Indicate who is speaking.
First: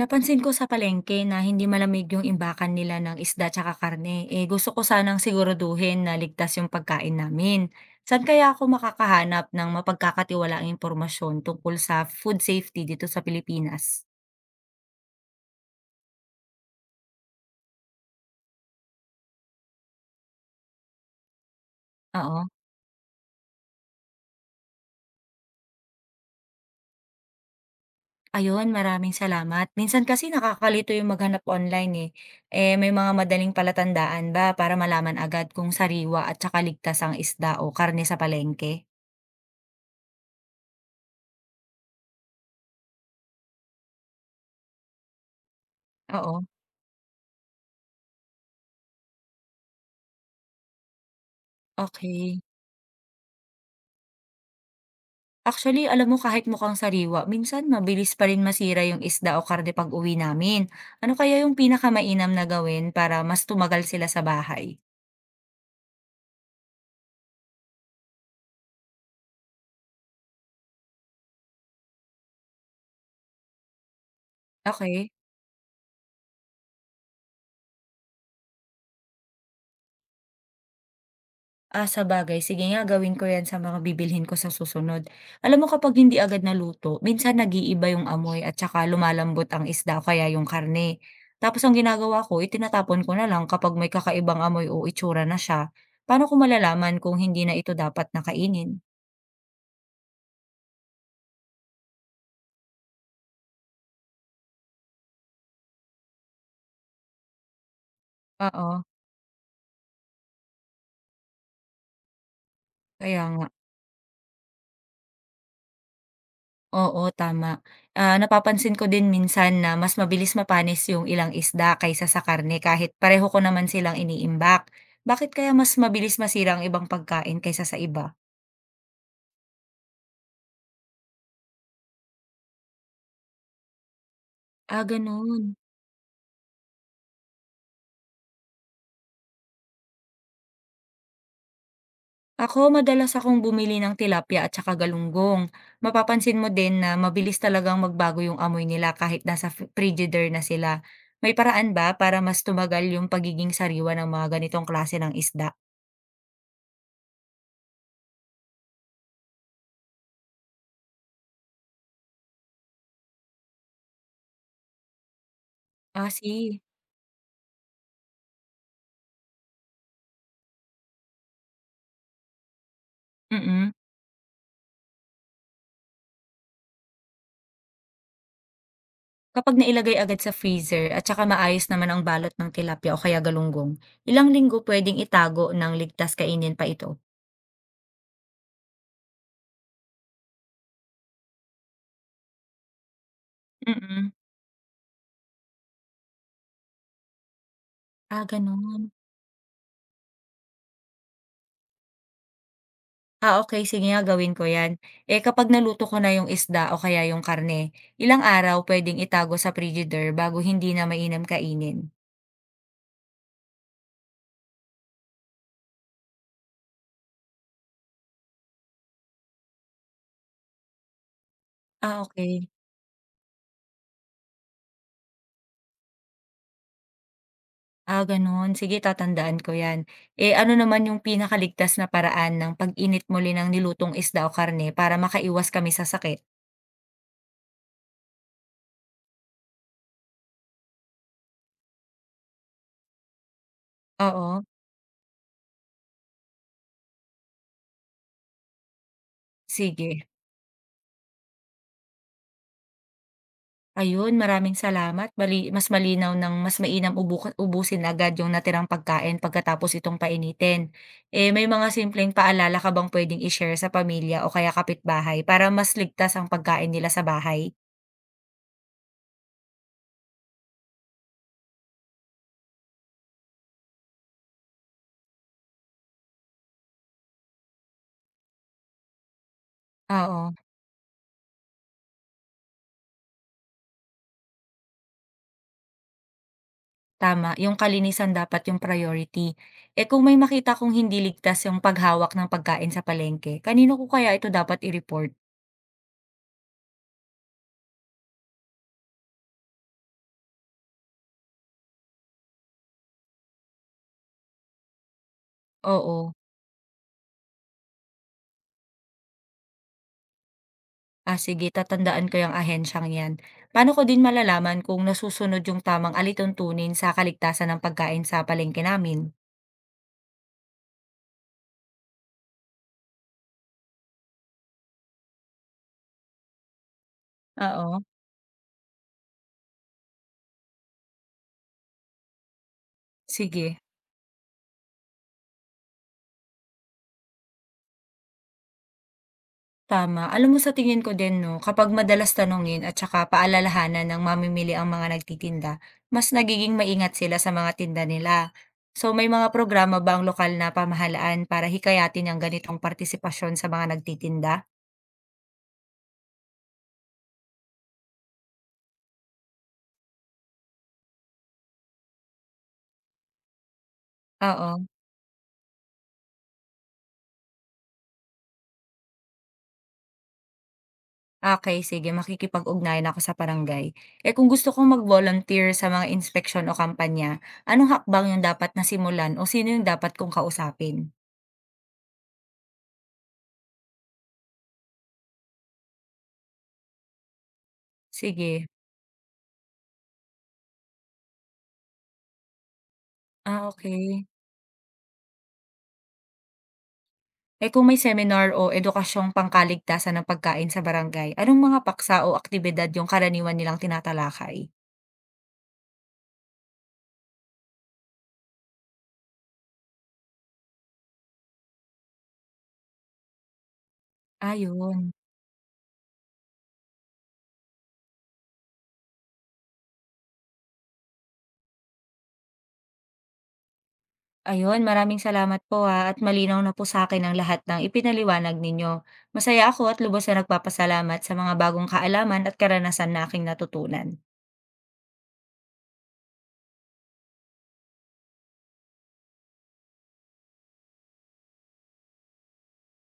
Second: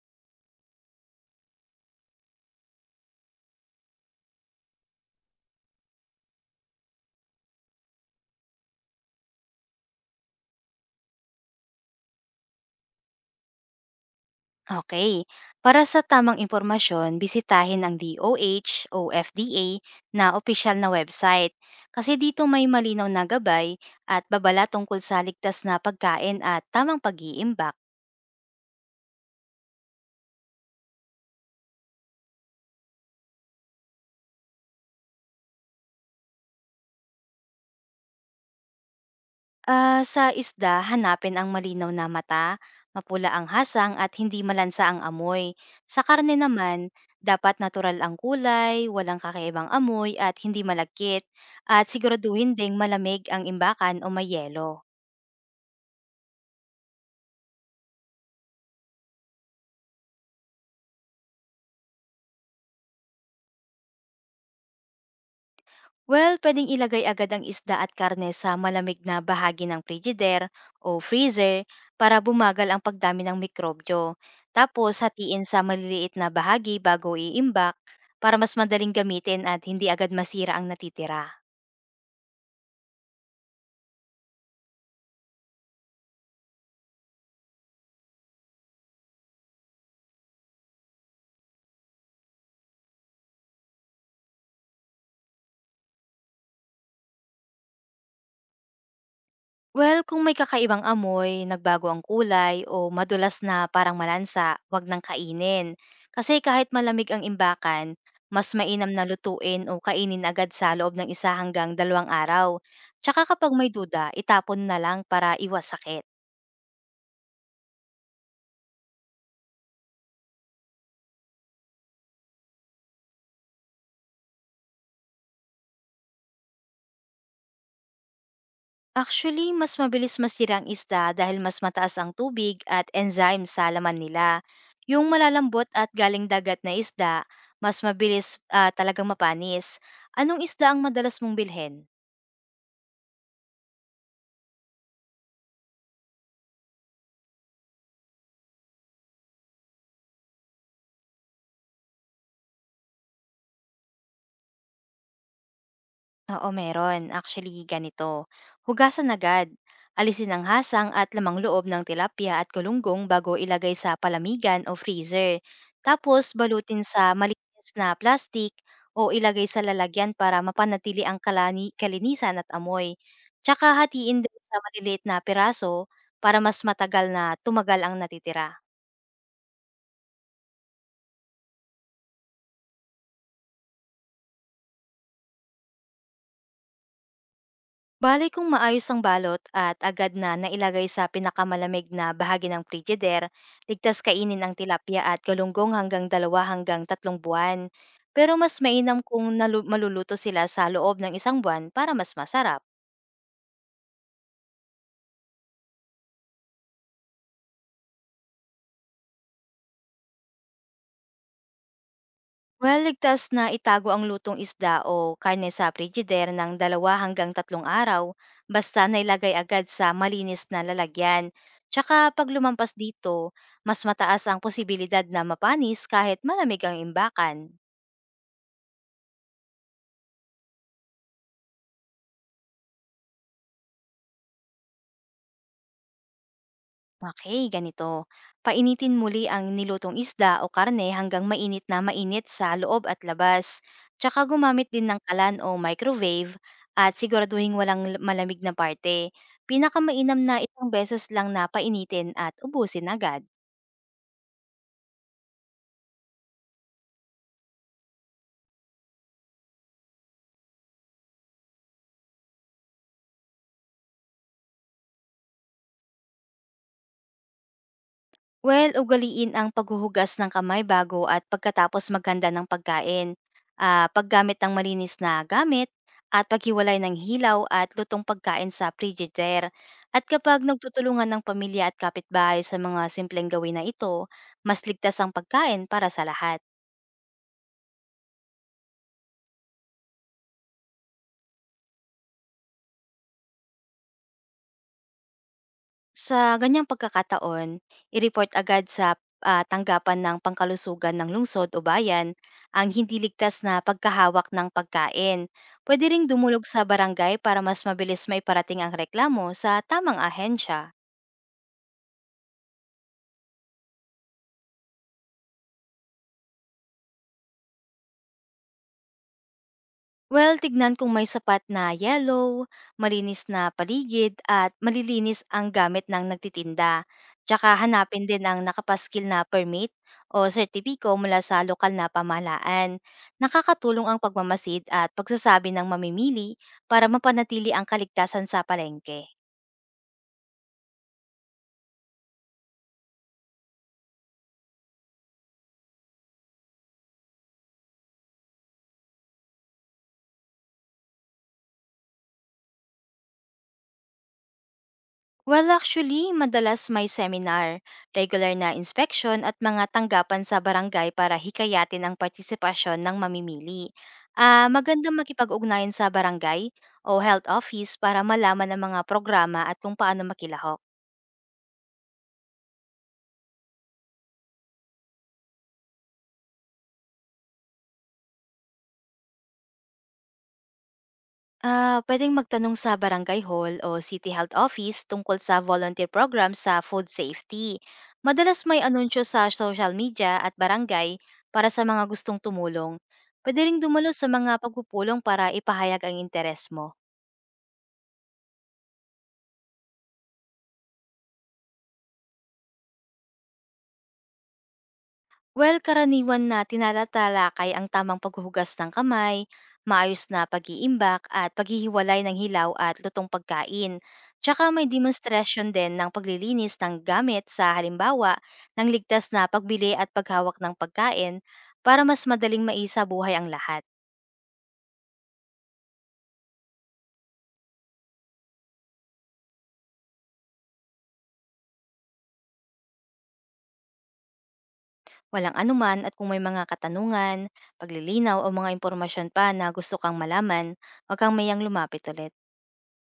Speaker 1: Napansin ko sa palengke na hindi malamig yung imbakan nila ng isda tsaka karne. Eh gusto ko sanang siguraduhin na ligtas yung pagkain namin. Saan kaya ako makakahanap ng mapagkakatiwalaang impormasyon tungkol sa food safety dito sa Pilipinas?
Speaker 2: Okay. Para sa tamang impormasyon, bisitahin ang DOH o FDA na opisyal na website kasi dito
Speaker 1: Oo.
Speaker 2: may malinaw na gabay at babala tungkol sa ligtas na pagkain at tamang pag-iimbak.
Speaker 1: Ayun, maraming salamat. Minsan kasi nakakalito yung maghanap online eh. Eh may mga madaling palatandaan ba para malaman agad kung sariwa at tsaka ligtas ang isda o karne sa palengke?
Speaker 2: Sa isda, hanapin ang malinaw na mata, mapula ang hasang at hindi malansa ang amoy. Sa karne
Speaker 1: Oo.
Speaker 2: naman, dapat natural ang kulay, walang kakaibang amoy at hindi malagkit at
Speaker 1: Okay.
Speaker 2: siguraduhin ding malamig ang imbakan o may yelo.
Speaker 1: Actually, alam mo kahit mukhang sariwa, minsan mabilis pa rin masira yung isda o karne pag-uwi namin. Ano kaya yung pinakamainam na gawin para mas tumagal sila sa bahay?
Speaker 2: Well, pwedeng ilagay agad ang isda at karne sa malamig na bahagi ng frigider o freezer para bumagal ang pagdami ng mikrobyo. Tapos
Speaker 1: Okay.
Speaker 2: hatiin sa maliliit na bahagi bago iimbak para mas madaling gamitin at hindi agad masira ang natitira.
Speaker 1: Ah, sabagay. Sige nga, gawin ko yan sa mga bibilhin ko sa susunod. Alam mo kapag hindi agad naluto, minsan nag-iiba yung amoy at saka lumalambot ang isda o kaya yung karne. Tapos ang ginagawa ko, itinatapon ko na lang kapag may kakaibang amoy o itsura na siya. Paano ko malalaman kung hindi na ito dapat nakainin?
Speaker 2: Well, kung may kakaibang amoy, nagbago ang kulay, o madulas na parang malansa, wag nang kainin. Kasi kahit malamig ang imbakan, mas
Speaker 1: Oo,
Speaker 2: mainam na lutuin o kainin agad sa loob ng isa hanggang dalawang araw. Tsaka
Speaker 1: kaya nga.
Speaker 2: kapag may duda, itapon na lang para iwas sakit.
Speaker 1: Oo, tama. Ah, napapansin ko din minsan na mas mabilis mapanis yung ilang isda kaysa sa karne kahit pareho ko naman silang iniimbak. Bakit kaya mas mabilis masira ang ibang pagkain kaysa sa iba?
Speaker 2: Actually, mas mabilis masira ang isda dahil mas mataas ang tubig at enzyme sa laman nila.
Speaker 1: Ah,
Speaker 2: Yung
Speaker 1: ganun.
Speaker 2: malalambot at galing dagat na isda, mas mabilis talagang mapanis. Anong isda ang madalas mong bilhin?
Speaker 1: Ako, madalas akong bumili ng tilapia at saka galunggong. Mapapansin mo din na mabilis talagang magbago yung amoy nila kahit nasa frigider na sila. May paraan ba para mas tumagal yung pagiging sariwa ng mga ganitong klase ng isda?
Speaker 2: Oo, meron. Actually, ganito. Hugasan agad. Alisin ang hasang at lamang loob ng tilapia at kulunggong bago ilagay sa palamigan o freezer.
Speaker 1: Ah,
Speaker 2: Tapos,
Speaker 1: si.
Speaker 2: balutin sa malinis na plastic o ilagay sa lalagyan para mapanatili ang kalani kalinisan at amoy.
Speaker 1: Mm-mm.
Speaker 2: Tsaka hatiin din sa maliliit na piraso para mas matagal na tumagal ang natitira.
Speaker 1: Kapag nailagay agad sa freezer at saka maayos naman ang balot ng tilapia o kaya galunggong, ilang linggo pwedeng itago ng ligtas kainin pa ito.
Speaker 2: Bale kung maayos ang balot at agad na nailagay sa pinakamalamig na bahagi ng frigider, ligtas
Speaker 1: Mm.
Speaker 2: kainin ang tilapia at galunggong hanggang dalawa hanggang tatlong buwan.
Speaker 1: Ah,
Speaker 2: Pero mas
Speaker 1: gano'n.
Speaker 2: mainam kung maluluto sila sa loob ng isang buwan para mas masarap.
Speaker 1: Ah, okey sige nga gawin ko 'yan. Eh, kapag naluto ko na yung isda o kaya yung karne, ilang araw pwedeng itago sa frigider bago hindi na mainam kainin?
Speaker 2: Well, ligtas na itago ang lutong isda o karne sa frigider ng dalawa hanggang tatlong araw, basta nailagay agad sa malinis na lalagyan. Tsaka
Speaker 1: Ah,
Speaker 2: pag
Speaker 1: okay.
Speaker 2: lumampas dito, mas mataas ang posibilidad na mapanis kahit malamig ang imbakan.
Speaker 1: Ah, gano'n. Sige tatandaan ko 'yan. Eh, ano naman yung pinakaligtas na paraan ng pag-init muli ng nilutong isda o karne para makaiwas kami sa sakit?
Speaker 2: Okey, ganito. Painitin muli ang nilutong isda o karne hanggang mainit na mainit sa loob at labas. Tsaka
Speaker 1: Oo,
Speaker 2: gumamit din ng kalan o microwave at siguraduhin walang malamig na parte.
Speaker 1: sige.
Speaker 2: Pinakamainam na isang beses lang na painitin at ubusin agad.
Speaker 1: Ayun, maraming salamat. Bali mas malinaw ng mas mainam ubusin agad yung natirang pagkain pagkatapos itong painitin. Eh, may mga simpleng paalala ka bang puwedeng i-share sa pamilya o kaya kapitbahay para mas ligtas ang pagkain nila sa bahay?
Speaker 2: Well, ugaliin ang paghuhugas ng kamay bago at pagkatapos maghanda ng pagkain, paggamit ng malinis na gamit, at paghiwalay ng hilaw at lutong pagkain sa frigidaire. At
Speaker 1: Oo,
Speaker 2: kapag nagtutulungan ng pamilya at kapitbahay sa mga simpleng gawin na ito, mas ligtas ang pagkain para sa lahat.
Speaker 1: tama. Yung kalinisan dapat yung priority. Eh, kung may makita kong hindi ligtas yung paghawak ng pagkain sa palengke, kanino ko kaya ito dapat i-report?
Speaker 2: Sa ganyang pagkakataon, i-report agad sa tanggapan ng pangkalusugan ng lungsod o bayan ang hindi ligtas na pagkahawak ng pagkain. Pwede ring
Speaker 1: Oo.
Speaker 2: dumulog sa barangay para mas mabilis maiparating ang reklamo sa tamang ahensya.
Speaker 1: Ah, sige tatandaan ko yung ahensyang 'yan. Paano ko din malalaman kung nasusunod yung tamang alituntunin sa kaligtasan ng pagkain sa palengke namin?
Speaker 2: Well, tignan kung may sapat na yellow, malinis na paligid at malilinis ang gamit ng nagtitinda. Tsaka
Speaker 1: Oo.
Speaker 2: hanapin din ang nakapaskil na permit o sertipiko mula sa lokal na pamahalaan.
Speaker 1: Sige,
Speaker 2: Nakakatulong ang pagmamasid at pagsasabi ng mamimili para mapanatili ang kaligtasan sa palengke.
Speaker 1: tama. Alam mo sa tingin ko din 'no, kapag madalas tanungin at saka paalalahanan ng mamimili ang mga nagtitinda, mas nagiging maingat sila sa mga tinda nila. So may mga programa ba ang lokal na pamahalaan para hikayatin ang ganitong partisipasyon sa mga nagtitinda?
Speaker 2: Well, actually, madalas may seminar, regular na inspeksyon at mga tanggapan sa barangay para hikayatin ang partisipasyon ng mamimili.
Speaker 1: Oo.
Speaker 2: Magandang makipag-ugnayan sa barangay o health office para malaman ang mga programa at kung paano makilahok.
Speaker 1: Okey, sige makikipag-ugnayan ako sa barangay. Eh, kung gusto kong mag-volunteer sa mga inspeksyon o kampanya, anong hakbang yung dapat na simulan o sino yung dapat kong kausapin?
Speaker 2: Pwedeng magtanong sa barangay hall o city health office tungkol sa volunteer program sa food safety. Madalas
Speaker 1: Sige,
Speaker 2: may anunsyo sa social media at barangay para sa mga gustong tumulong. Pwede ring dumalo sa
Speaker 1: okay.
Speaker 2: mga pagpupulong para ipahayag ang interes mo.
Speaker 1: Eh, kung may seminar o edukasyong pangkaligtasan ng pagkain sa barangay, anong mga paksa o aktibidad yung karaniwan nilang tinatalakay?
Speaker 2: Well, karaniwan na tinatatalakay ang tamang paghuhugas ng kamay, maayos na pag-iimbak at paghihiwalay ng hilaw at lutong pagkain.
Speaker 1: Ah,
Speaker 2: Tsaka may
Speaker 1: yun.
Speaker 2: demonstration din ng paglilinis ng gamit sa halimbawa ng ligtas na pagbili at paghawak ng pagkain para mas madaling maisa buhay ang lahat.
Speaker 1: Ayun, maraming salamat po, at malinaw na po sa akin ang lahat ng ipinaliwanag ninyo. Masaya ako at lubos na nagpapasalamat sa mga bagong kaalaman at karanasan na aking natutunan.
Speaker 2: Walang anuman at kung may mga katanungan, paglilinaw o mga impormasyon pa na gusto kang malaman, huwag kang mayang lumapit ulit.